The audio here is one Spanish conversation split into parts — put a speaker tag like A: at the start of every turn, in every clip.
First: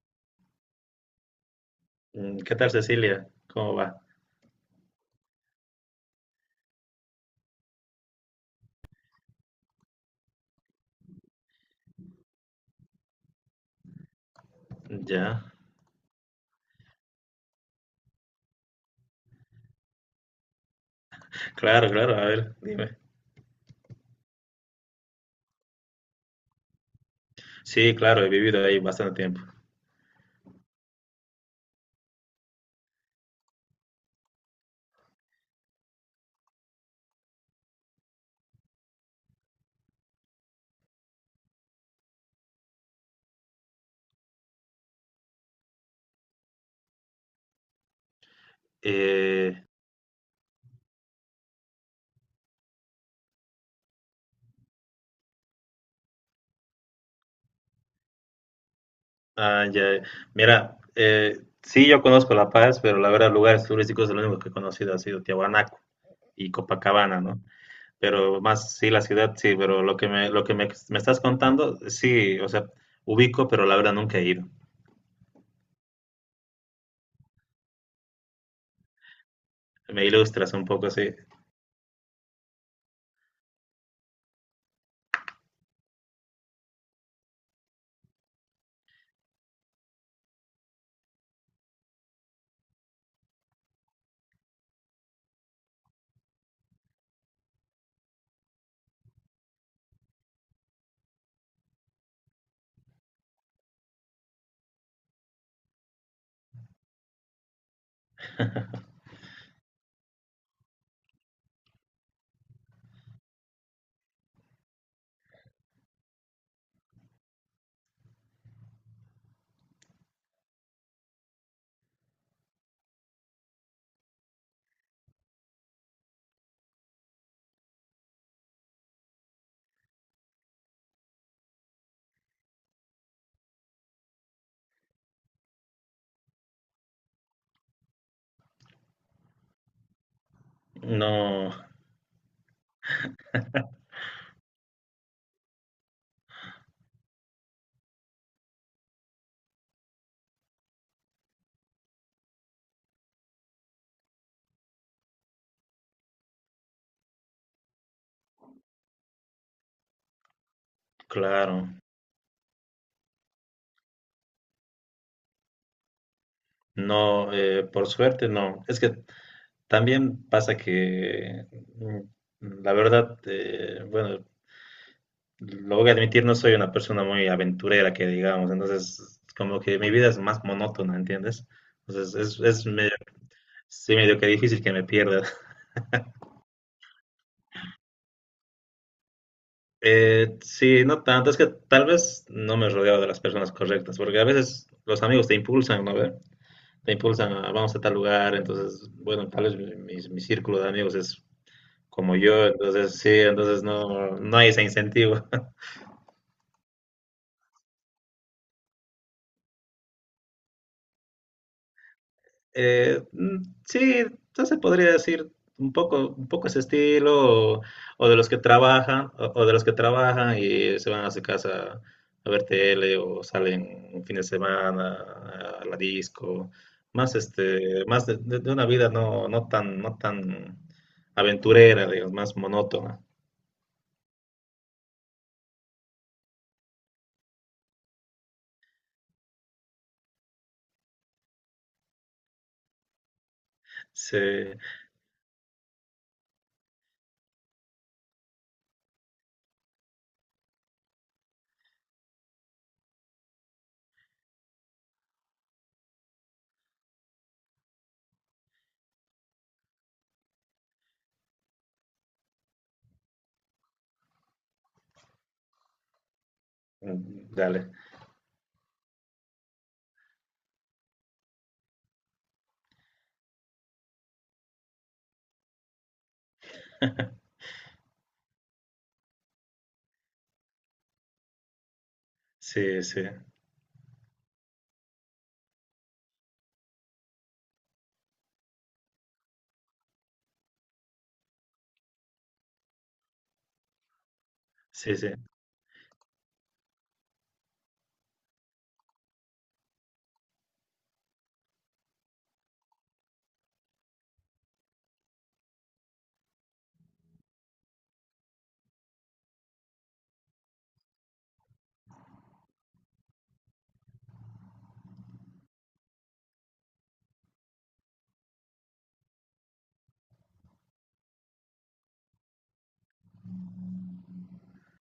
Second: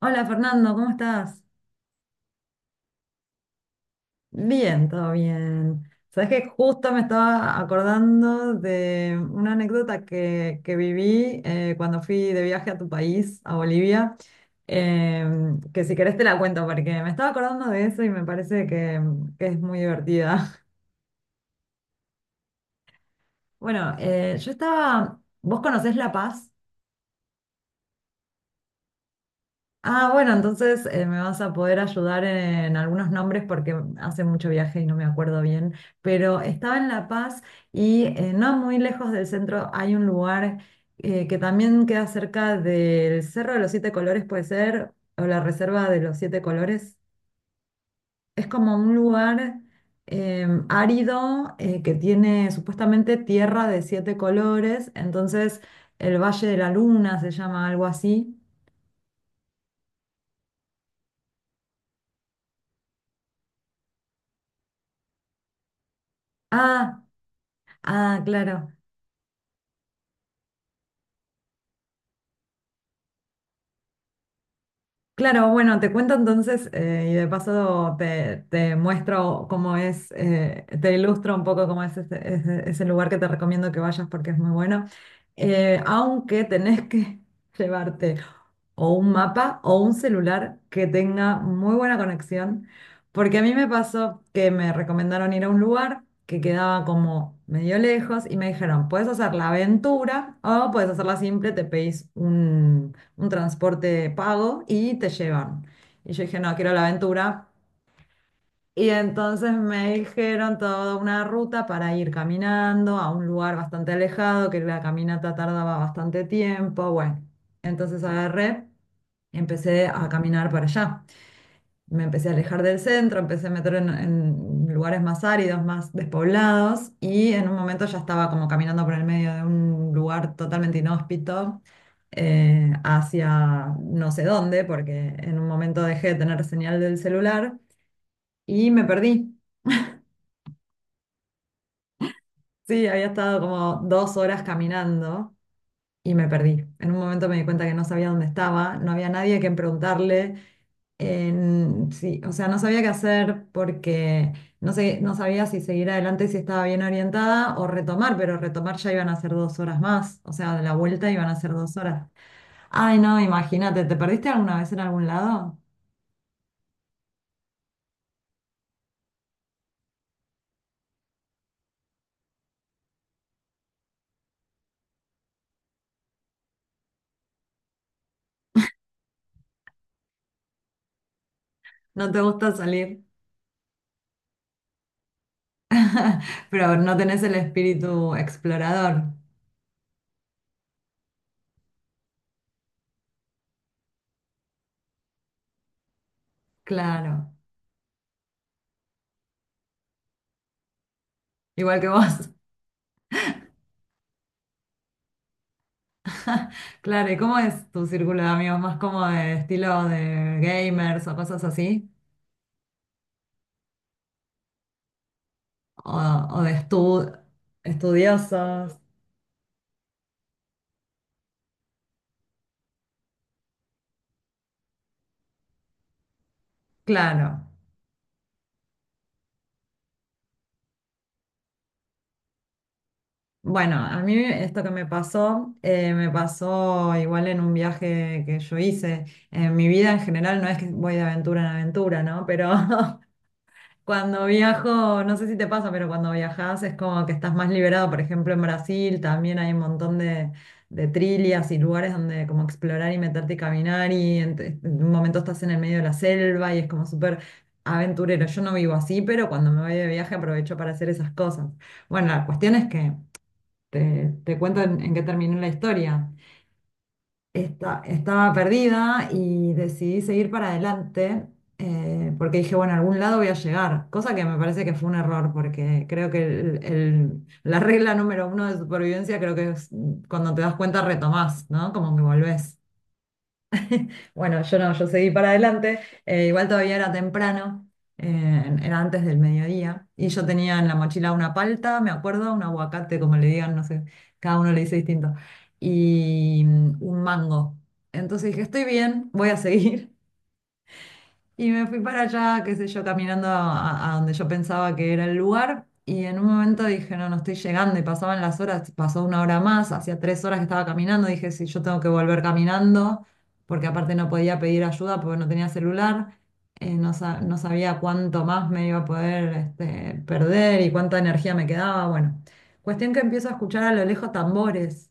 A: Hola Fernando, ¿cómo estás?
B: ¿Qué tal, Cecilia? ¿Cómo va?
A: Bien, todo bien. Sabes que justo me estaba acordando de una anécdota que viví, cuando fui de viaje a tu país, a Bolivia,
B: Ya,
A: que si querés te la cuento porque me estaba acordando de eso y me parece que es muy divertida.
B: claro, claro, a ver, dime.
A: Bueno, yo estaba, ¿vos conocés La Paz?
B: Sí, claro, he vivido ahí bastante tiempo.
A: Ah, bueno, entonces, me vas a poder ayudar en algunos nombres porque hace mucho viaje y no me acuerdo bien, pero estaba en La Paz y, no muy lejos del centro hay un lugar, que también queda cerca del Cerro de los Siete Colores, puede ser, o la Reserva de los Siete Colores. Es como un lugar
B: Eh,
A: árido, que tiene supuestamente tierra de siete colores, entonces el Valle de la Luna se llama algo así.
B: ya, mira, sí, yo conozco La Paz, pero la verdad, lugares turísticos, lo único que he conocido ha sido Tiahuanaco y
A: Ah,
B: Copacabana, ¿no?
A: ah,
B: Pero
A: claro.
B: más, sí, la ciudad, sí, pero me estás contando, sí, o sea, ubico, pero la verdad nunca he ido.
A: Claro, bueno, te cuento entonces, y de paso te muestro cómo
B: Me
A: es,
B: ilustras un poco,
A: te
B: sí.
A: ilustro un poco cómo es ese lugar que te recomiendo que vayas porque es muy bueno. Aunque tenés que llevarte o un mapa o un celular que tenga muy buena conexión, porque a mí me pasó que me recomendaron ir a un lugar que quedaba como medio lejos y me dijeron, puedes hacer la aventura o puedes hacerla simple, te pedís un transporte pago y te llevan. Y yo dije, no, quiero la aventura. Y entonces me dijeron toda una ruta para ir caminando a un lugar bastante alejado, que la caminata tardaba bastante tiempo. Bueno, entonces agarré, empecé a caminar para allá. Me empecé a alejar del centro, empecé a meter en, lugares más áridos, más despoblados, y en un momento ya estaba como caminando por el medio de un lugar totalmente inhóspito, hacia no sé dónde, porque en un momento dejé de tener señal del celular y me perdí.
B: No,
A: Sí, había estado como 2 horas caminando y me perdí. En un momento me di cuenta que no sabía dónde estaba, no había nadie a quien preguntarle. Sí, o sea, no sabía qué hacer porque no sé, no sabía si seguir adelante, si estaba bien orientada o retomar, pero retomar ya iban a ser 2 horas más, o sea, de la vuelta iban a ser
B: claro,
A: dos horas. Ay, no, imagínate, ¿te perdiste alguna vez en algún lado?
B: no, por suerte, no. Es que también pasa que, la verdad, bueno, lo voy a admitir, no soy una persona muy aventurera que digamos, entonces como que mi vida es más monótona, ¿entiendes?
A: No te gusta
B: Es medio,
A: salir,
B: sí, medio que difícil que me pierda.
A: pero no tenés el espíritu explorador,
B: Sí, no tanto, es que tal vez no me he rodeado de las personas correctas, porque a veces los amigos te impulsan, ¿no? ¿Ve? Te impulsan
A: claro,
B: a vamos a tal lugar, entonces, bueno, tal vez mi círculo de amigos es
A: igual que
B: como
A: vos.
B: yo, entonces sí, entonces no, no hay ese incentivo.
A: Claro, ¿y cómo es tu círculo de amigos? ¿Más como de estilo de gamers o cosas así?
B: Sí, entonces podría decir
A: ¿O,
B: un
A: o
B: poco
A: de
B: ese
A: estu-
B: estilo, o de los que
A: estudiosos?
B: trabajan, o de los que trabajan y se van a su casa a ver tele, o salen un fin de semana a la disco, más
A: Claro.
B: este, de una vida no tan, no tan aventurera, digamos, más monótona.
A: Bueno, a mí esto que me pasó igual en un viaje que yo hice. En mi vida en general no es que voy de aventura en aventura, ¿no? Pero
B: Sí,
A: cuando viajo, no sé si te pasa, pero cuando viajas es como que estás más liberado. Por ejemplo, en Brasil también hay un montón de, trilhas y lugares donde como explorar y meterte y caminar y en un momento estás en el medio de la selva y es como súper aventurero. Yo no vivo así, pero cuando me voy de viaje aprovecho para hacer esas cosas. Bueno, la cuestión es que te cuento en qué terminó la historia.
B: mm, dale,
A: Estaba perdida y decidí seguir para adelante, porque dije, bueno, a algún lado voy a llegar, cosa que me parece que fue un error porque creo que la regla número uno de supervivencia creo que es, cuando te das cuenta retomás, ¿no? Como que volvés.
B: sí, sí,
A: Bueno, yo no, yo seguí para adelante. Igual todavía era temprano, era antes del mediodía. Y yo tenía en la mochila una palta, me acuerdo, un aguacate, como le digan, no sé, cada uno le dice
B: sí, sí.
A: distinto, y, un mango. Entonces dije, estoy bien, voy a seguir. Y me fui para allá, qué sé yo, caminando a, donde yo pensaba que era el lugar. Y en un momento dije, no, no estoy llegando. Y pasaban las horas, pasó una hora más, hacía 3 horas que estaba caminando. Dije, sí, yo tengo que volver caminando, porque aparte no podía pedir ayuda porque no tenía celular. No, no sabía cuánto más me iba a poder, perder y cuánta energía me quedaba. Bueno, cuestión que empiezo a escuchar a lo lejos tambores.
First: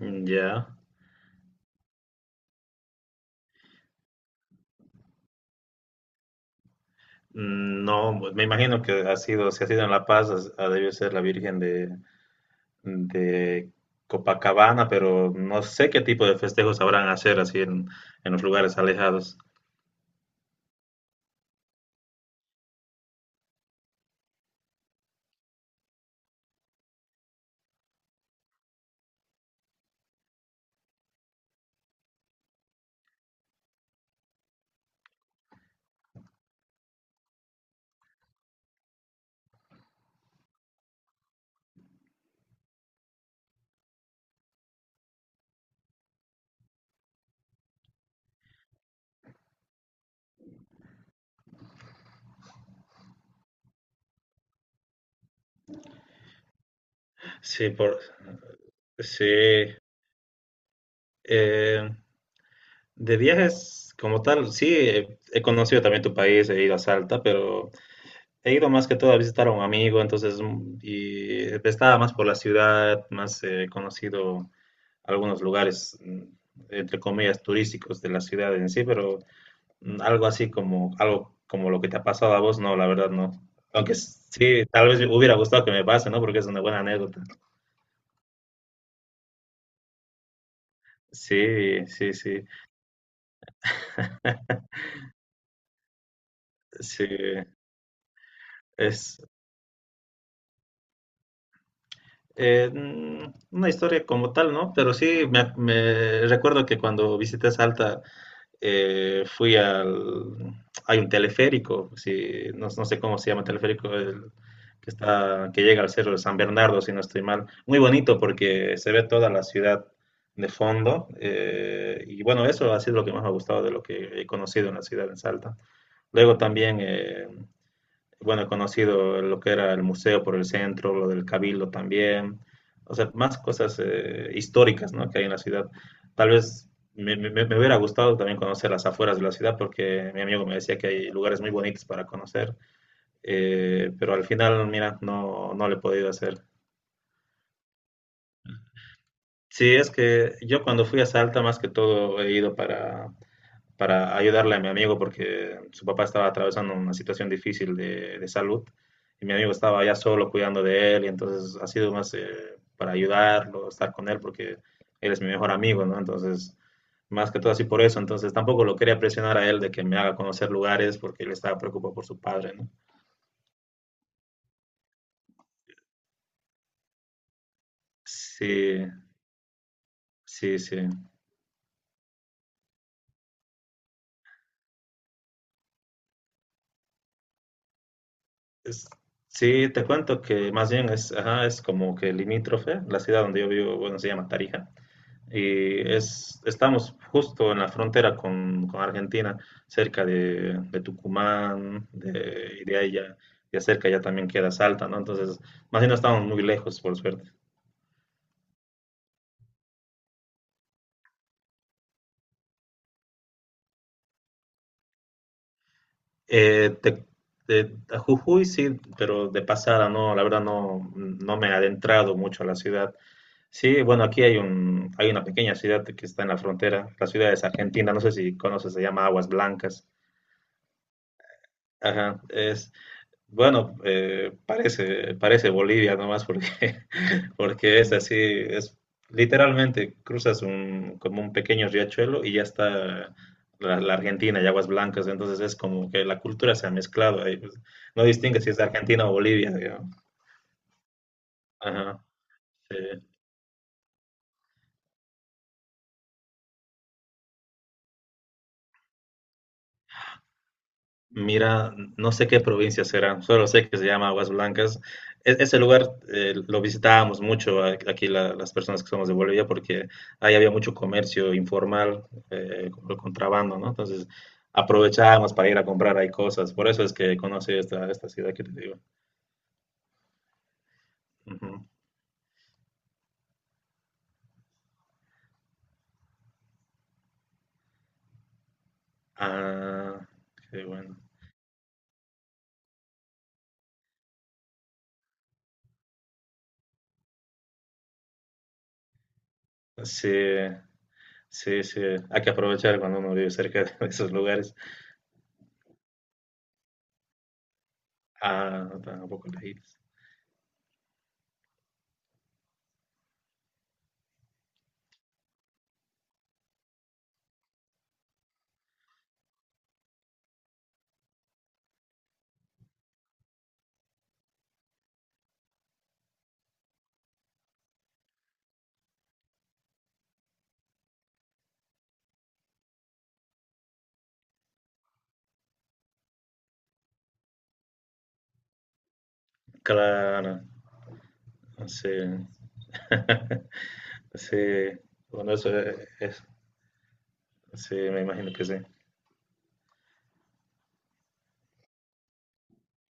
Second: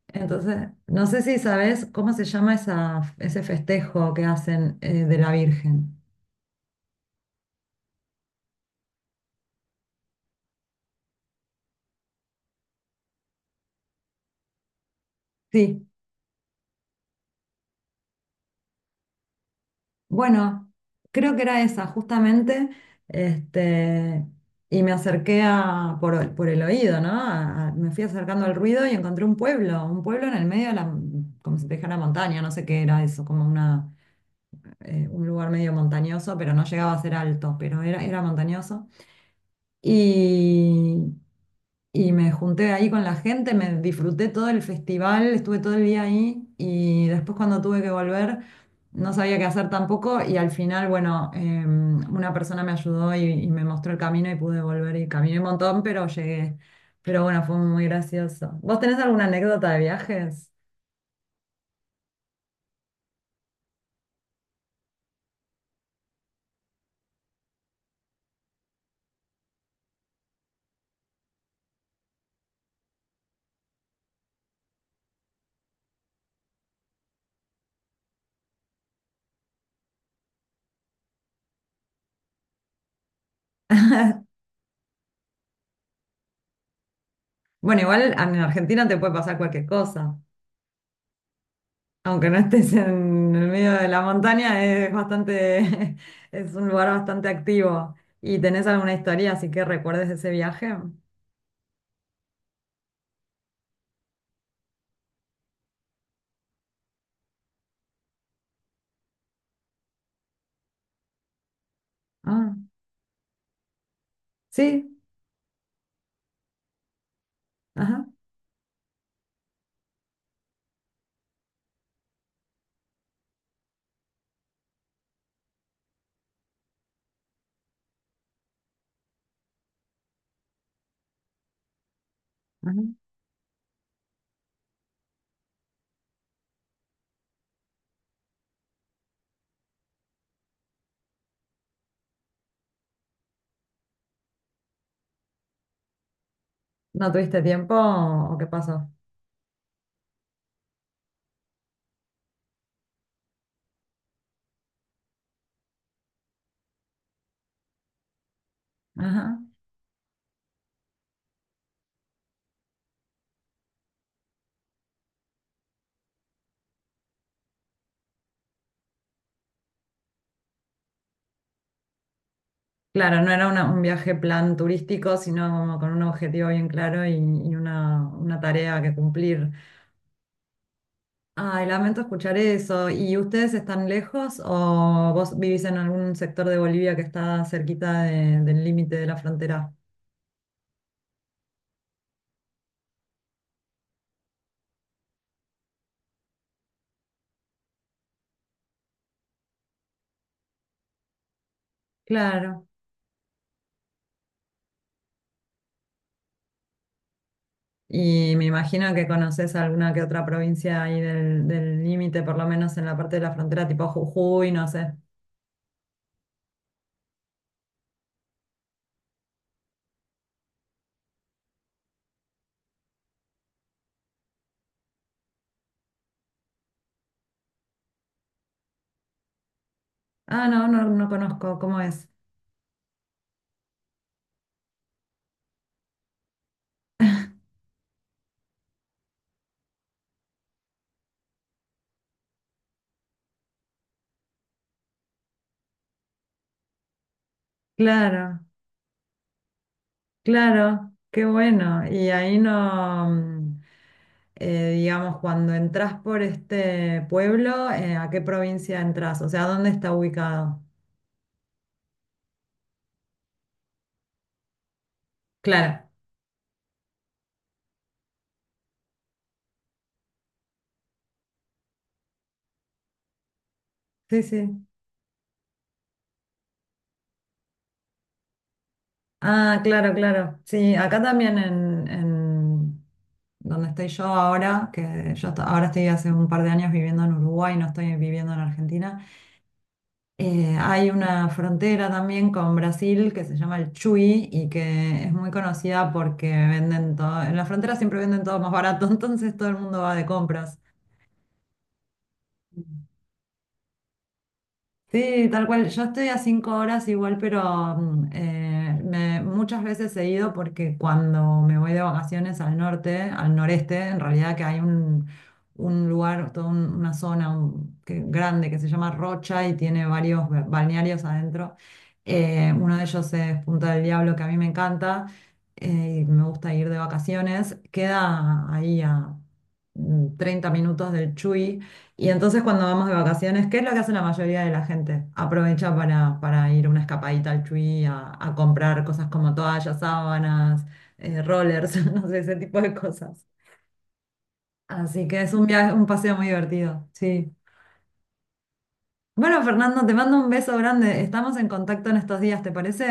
B: Mm, ya.
A: Entonces, no sé si sabes cómo se llama ese festejo que hacen, de la Virgen.
B: Mm, no, pues me imagino que ha sido, si ha sido en La Paz, ha debido ser la Virgen de Copacabana, pero no
A: Sí,
B: sé qué tipo de festejos sabrán hacer así en los lugares alejados.
A: bueno, creo que era esa justamente, este, y me acerqué por el oído, ¿no? Me fui acercando al ruido y encontré un pueblo en el medio de la, como si te dijera montaña, no sé qué era eso, como un lugar medio montañoso, pero no llegaba a ser alto, pero era montañoso. Y me junté ahí con la gente, me disfruté todo el festival, estuve todo el día ahí y después cuando tuve que volver no sabía qué hacer tampoco y al final, bueno, una persona me ayudó y me mostró el camino y pude volver y caminé un montón, pero llegué. Pero bueno, fue
B: Sí,
A: muy
B: por,
A: gracioso. ¿Vos tenés alguna
B: sí.
A: anécdota de viajes?
B: eh, de viajes como tal, sí, he conocido también tu país, he ido a Salta, pero he ido más que todo a visitar a un amigo, entonces, y estaba más por la ciudad, más conocido algunos lugares, entre comillas, turísticos de la ciudad en sí, pero algo así como, algo como lo que te ha pasado a vos, no, la verdad no. Aunque sí, tal vez me hubiera gustado que me pase, ¿no? Porque es una buena anécdota.
A: Bueno, igual en Argentina te puede pasar cualquier cosa.
B: Sí, sí,
A: Aunque no
B: sí.
A: estés en el medio de la montaña, es bastante, es un lugar
B: Sí,
A: bastante activo. ¿Y tenés alguna
B: es
A: historia así que recuerdes de ese viaje?
B: una historia como tal, ¿no? Pero sí, me recuerdo que cuando visité Salta, fui al... Hay un teleférico, si,
A: Ah,
B: no, no sé cómo se llama teleférico, el que
A: sí,
B: está, que llega al cerro de San Bernardo, si no estoy mal. Muy
A: ajá,
B: bonito porque se ve toda la ciudad de fondo. Y bueno, eso ha sido lo que más me ha gustado de lo que he conocido en la ciudad en Salta. Luego también bueno, he conocido lo que era el museo por el centro, lo del Cabildo también,
A: ajá.
B: o sea, más cosas históricas, ¿no? Que hay en la ciudad. Tal vez me hubiera gustado también conocer las afueras de la ciudad, porque mi amigo me decía que hay lugares muy bonitos para conocer, pero al final, mira, no, no lo he podido hacer.
A: ¿No tuviste tiempo o, qué pasó?
B: Sí, es que yo cuando fui a Salta, más que todo, he ido para ayudarle a mi amigo porque su papá estaba atravesando una situación difícil de salud y mi
A: Ajá.
B: amigo estaba ya solo cuidando de él y entonces ha sido más para ayudarlo, estar con él porque él es mi mejor amigo, ¿no? Entonces, más que todo así por eso, entonces tampoco lo quería presionar a él de que me haga conocer lugares porque él estaba preocupado por su padre, ¿no?
A: Claro, no era un viaje plan turístico, sino como con un objetivo bien claro y una tarea
B: Sí,
A: que cumplir.
B: sí, sí.
A: Ay, lamento escuchar eso. ¿Y ustedes están lejos o vos vivís en algún sector de Bolivia que está cerquita del
B: Es-
A: límite de la
B: sí,
A: frontera?
B: te cuento que más bien es, ajá, es como que limítrofe, la ciudad donde yo vivo, bueno, se llama Tarija. Y es, estamos justo en la frontera con Argentina, cerca de Tucumán, de, y
A: Claro.
B: de ahí ya, ya cerca ya también queda Salta, ¿no? Entonces, más bien no estamos muy lejos, por suerte.
A: Y me imagino que conoces alguna que otra provincia ahí del límite, por lo menos en la parte de la frontera, tipo Jujuy, no sé.
B: Eh, te- de, a Jujuy sí, pero de pasada no, la verdad no, no me he adentrado mucho a la ciudad. Sí, bueno, aquí hay un, hay una pequeña ciudad que está en la frontera, la ciudad es Argentina, no sé si conoces, se llama Aguas Blancas.
A: Ah, no, no, no conozco, ¿cómo es?
B: Ajá, es, bueno, parece, parece Bolivia nomás porque, porque es así, es literalmente cruzas un, como un pequeño riachuelo y ya está la, la Argentina y aguas blancas, entonces es como que la cultura se ha mezclado ahí, pues, no distingue
A: Claro,
B: si es de Argentina o Bolivia, digamos.
A: claro, qué bueno.
B: Ajá,
A: Y ahí
B: sí.
A: no, digamos, cuando entras por este pueblo, ¿a qué provincia entras? O sea, ¿dónde está ubicado?
B: Mira, no sé qué provincia será, solo sé que se llama Aguas Blancas. Ese
A: Claro,
B: lugar lo visitábamos mucho aquí las personas que somos de Bolivia porque ahí había mucho comercio informal, como el contrabando, ¿no? Entonces
A: sí, sí.
B: aprovechábamos para ir a comprar ahí cosas. Por eso es que conocí esta, esta ciudad que te digo.
A: Ah, claro, claro. Sí, acá también
B: Ujú.
A: en, donde estoy yo ahora, que yo ahora estoy hace un par de años viviendo en Uruguay, no estoy viviendo en Argentina,
B: Ah, qué
A: hay
B: bueno.
A: una frontera también con Brasil que se llama el Chuy y que es muy conocida porque venden todo, en la frontera siempre venden todo más barato, entonces todo el mundo va de
B: Sí,
A: compras.
B: sí, sí. Hay que aprovechar cuando uno vive cerca de esos lugares.
A: Sí, tal cual. Yo estoy a 5 horas igual, pero,
B: Ah, tampoco
A: muchas
B: lejitos.
A: veces he ido porque cuando me voy de vacaciones al norte, al noreste, en realidad que hay un lugar, toda una zona grande que se llama Rocha y tiene varios balnearios adentro. Uno de ellos es Punta del Diablo, que a mí me encanta, y me gusta ir de vacaciones. Queda ahí a, 30 minutos del Chuy y entonces cuando vamos de vacaciones, ¿qué es lo que hace la mayoría de la gente? Aprovecha para ir una escapadita al Chuy, a comprar cosas como toallas,
B: Claro.
A: sábanas, rollers,
B: Sí,
A: no sé, ese tipo de cosas.
B: sí,
A: Así que
B: bueno,
A: es un
B: eso
A: viaje, un paseo
B: es,
A: muy divertido, sí.
B: sí, me imagino que sí.
A: Bueno, Fernando, te mando un beso grande. Estamos en contacto en estos días, ¿te parece?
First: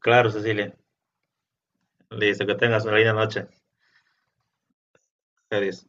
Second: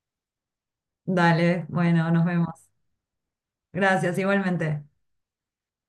B: Claro, Cecilia,
A: Dale, bueno, nos
B: listo, que
A: vemos.
B: tengas una linda noche.
A: Gracias, igualmente.
B: Adiós.